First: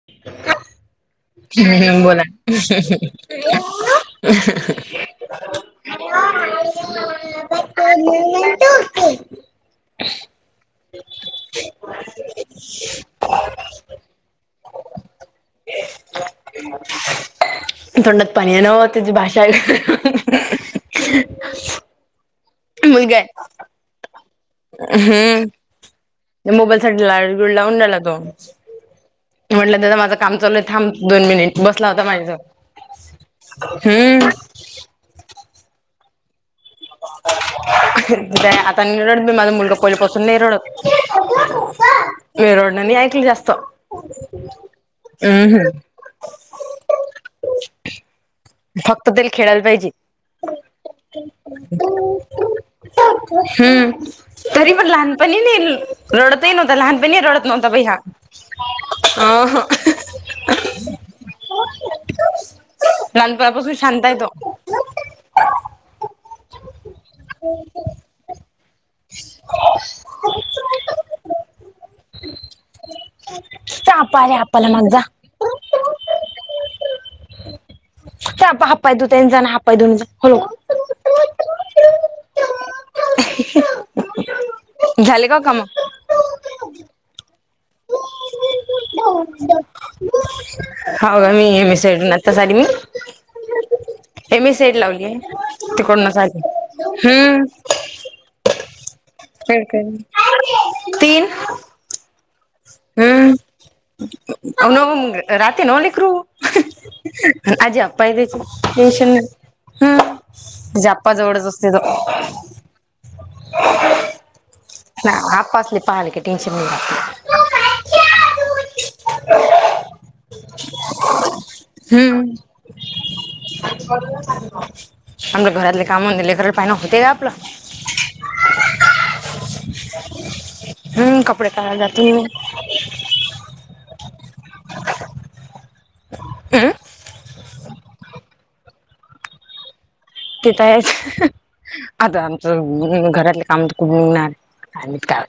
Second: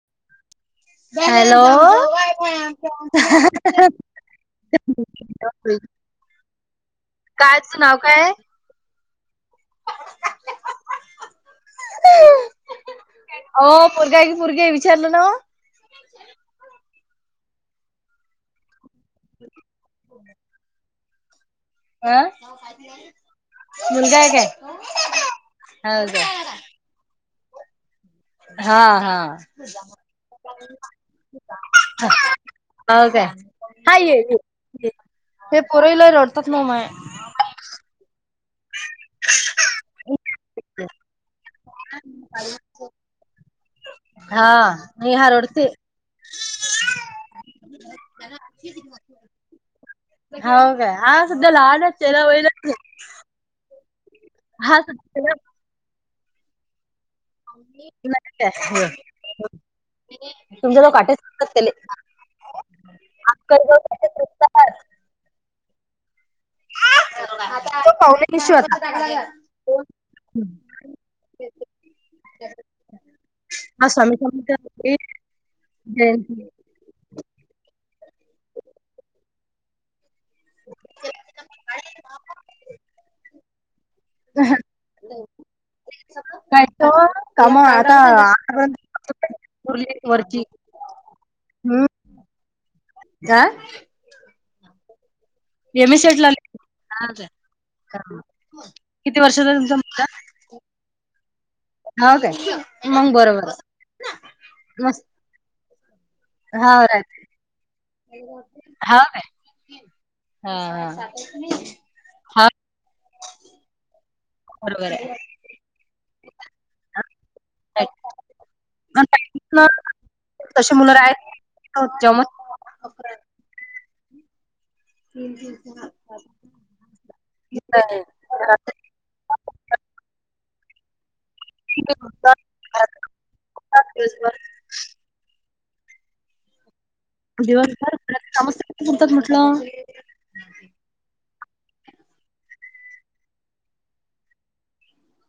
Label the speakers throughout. Speaker 1: [inaudible] Hello
Speaker 2: हम्म बोला
Speaker 1: काय ह्याच नाव काय आहे?
Speaker 2: [inaudible]
Speaker 1: हो पूजा ची पोरगीये विचारल ना ओ.
Speaker 2: तोंडात पाणी नाहो त्याची भाषा एकुन
Speaker 1: अं
Speaker 2: मुलगाय
Speaker 1: मुलगा आहे काय?
Speaker 2: हम्म्.
Speaker 1: हो का.
Speaker 2: मोबाईल साठी लाडी गोडी लावून नेला तो.
Speaker 1: हा हा
Speaker 2: म्हटल आता माझ काम चालू आहे थांब दोन मिनिट बसला होता माझ्या जवळ.
Speaker 1: हो काय, हा ये ये ये.
Speaker 2: त्या [unintelligible] आत [unintelligible] माझा मुलगा पहिल्या पाासून नाही रडत मी रडण नाही ऐकल जास्त.
Speaker 1: हां. नेहा
Speaker 2: हम्म
Speaker 1: रडते.
Speaker 2: हम्म. फक्त तिल खेळायला पाहिजे.
Speaker 1: हो काय. नाही
Speaker 2: हम्म तरी
Speaker 1: हा
Speaker 2: पण
Speaker 1: सध्या
Speaker 2: लहानपणी नाही रडतय नाहीतर लहानपणी रडत नव्हता बाई
Speaker 1: तुमच्या
Speaker 2: हा.
Speaker 1: असले.
Speaker 2: लहानपणापासून शांत आहे तो.
Speaker 1: आता आधी [unintelligible] की शोध.
Speaker 2: जा
Speaker 1: असा
Speaker 2: आप्पा
Speaker 1: मी
Speaker 2: आले आप्पाला माग जा.
Speaker 1: [unintelligible] जयंती.
Speaker 2: ते हप्पा हातपाय धूऊन जा आणि हात पाय धूऊन ते जा, हळूच. झाले का काम?
Speaker 1: नाही तर कामावर आता आकरा [unintelligible]
Speaker 2: हो का मी [unintelligible] आताच आली मी.
Speaker 1: हां
Speaker 2: M S C I T लावलीये
Speaker 1: एम ए सेट
Speaker 2: तिकडूनच
Speaker 1: ला
Speaker 2: आले.
Speaker 1: किती वर्षाचा आहे तुमचा मुलगा?
Speaker 2: तीन.
Speaker 1: हाव काय. मंग
Speaker 2: हम्म
Speaker 1: बरोबर आहे. मस्त
Speaker 2: रहातेल ओ लेकरू
Speaker 1: हा राहते.
Speaker 2: आजी आप्पायले देच
Speaker 1: हाव काय
Speaker 2: [unintelligible] हम्म.
Speaker 1: हा हा
Speaker 2: आप्पा जवळच असतोय तो.
Speaker 1: [inaudible] बरोबर
Speaker 2: ह
Speaker 1: आहे.
Speaker 2: आप्पा असली पाहाल क टेन्शन नयी
Speaker 1: तसे मुलं रा आहेत जे
Speaker 2: आपलं घरातले काम लेकर पाहिना होते का आपलं.
Speaker 1: नाही
Speaker 2: हम्म कपडे काडाय जातु.
Speaker 1: घरात दिवसभर घरातली काम कुठ पुरतात म्हटलं.
Speaker 2: ते तर आहेच. आता आमचं घरातले काम तर खूप निघणार आणि काय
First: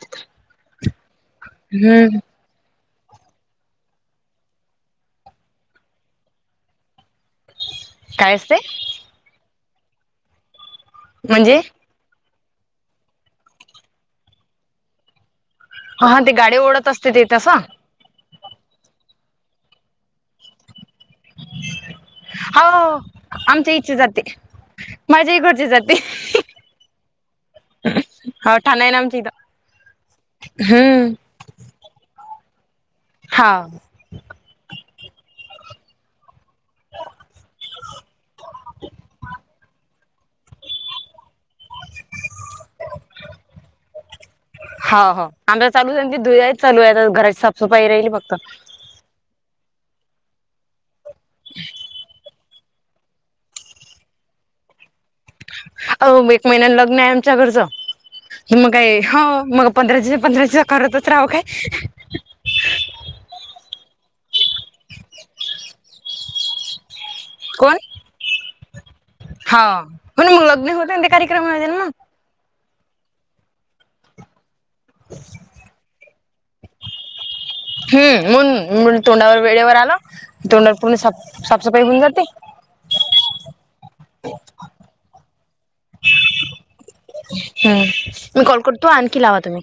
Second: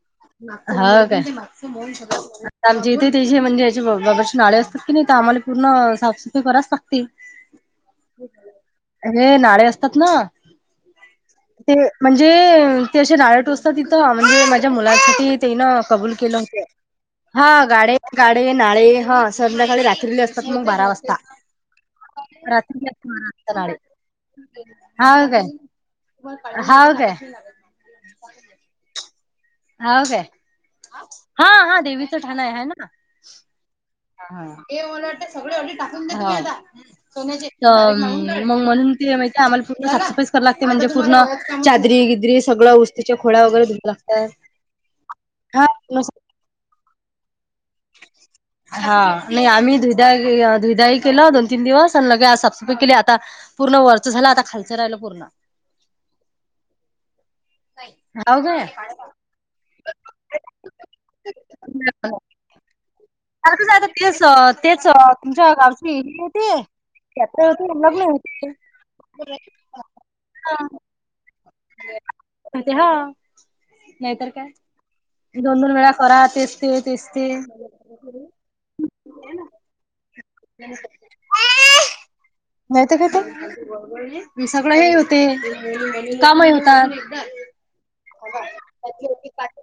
Speaker 1: होव
Speaker 2: हम्म
Speaker 1: काय. जेथे तेे म्हणजे याची बाबरची नाळे असतात की ते आम्हाला पूर्ण साफसफाई
Speaker 2: काय असते
Speaker 1: हे नाळे असतात ना
Speaker 2: म्हणजे
Speaker 1: ते म्हणजे ते असे राळे टोचतात तिथं म्हणजे माझ्या मु तेन कबूल
Speaker 2: हा ते
Speaker 1: केलं
Speaker 2: गाडी
Speaker 1: होत
Speaker 2: ओढत असते ते
Speaker 1: हा
Speaker 2: तसं
Speaker 1: गाडे गाडे, नाळे हा संध्याकाळी रात्रीली असतात मग बारा वाजता. रात्री
Speaker 2: हो
Speaker 1: अ-बारा वाजता नाळे.
Speaker 2: आमच्या इथची जाते
Speaker 1: हाव
Speaker 2: माझ्या
Speaker 1: काय,
Speaker 2: इकडची जाते
Speaker 1: हाव काय.
Speaker 2: हो ठाण आहे ना आमच्या यीथ.
Speaker 1: हाव काय हा हा देवीचं ठाण आहे ह ना.
Speaker 2: हाव.
Speaker 1: हा हा ते मला वाटते सगळे वडी टाकून देतो मी आता. मग म्हणून ते माही काय आम्हाला पूर्ण साफसफाईच करायला लागते म्हणजे पूर्ण चादरी गिदरी सगळं ऊस्तीच्या खुळ्या वगैरे धुया
Speaker 2: हो हो
Speaker 1: लागतात.
Speaker 2: आमचं चालूच आहे ते धुयाच चालू आहे आता घराची साफसफाई राहीली फक्त
Speaker 1: हा नाही आम्ही धुदा धुदाई केलं दोन तीन दिवस आणि लगे आज साफसफाई केली आता. पूर्ण वरच झालं आता खालचं राहिलं पूर्ण.
Speaker 2: अ म एक महिन्यात लग्न आहे आमच्या घरच मग काय हो मग पंधरा दिवसा- पंधरा दिवसा करतच रहाव काय.
Speaker 1: आ करतच रहायचं तेच तेच तुमच्या गावची हिडी होती. त्याच
Speaker 2: कोण
Speaker 1: अजून लग्न होती.
Speaker 2: हा म्हणून म्हणल मेहंदी कार्यक्रम असेल ना.
Speaker 1: ते हा नाहीतर काय दोन दोन वेळा करा तेच ते तेच ते.
Speaker 2: हू मुन मुन तोंडावर वेळेवर आल तोंडावर पूर्ण साफ साफसफाई होऊन जाते.
Speaker 1: नाहीतर काय ते सगळ हे ते का माहिन का.
Speaker 2: हम्म मी कॉल करतो आणखी लावा तुम्ही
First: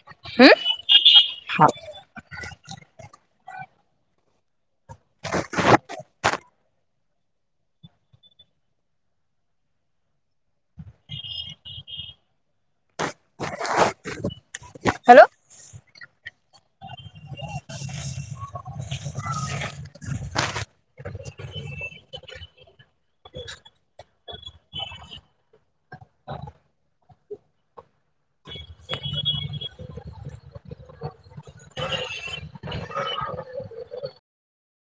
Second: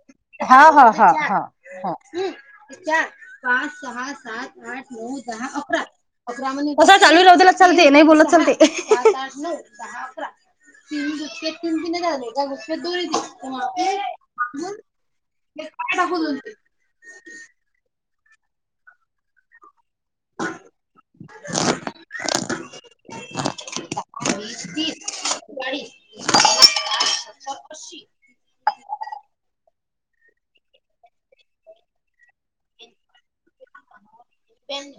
Speaker 1: हा
Speaker 2: हम्म
Speaker 1: हा हा हा. हू चार, पाच, सहा, सात, आठ, नऊ, दहा, अकरा. तसं चालू राहुदेल चालते नाही बोलत चालते. ती नुसते तीन तिने झाले काय? दोरी का
Speaker 2: हॅलो
Speaker 1: [inaudible]
Speaker 2: [unintelligible]
Speaker 1: तीस, चाळीस पेन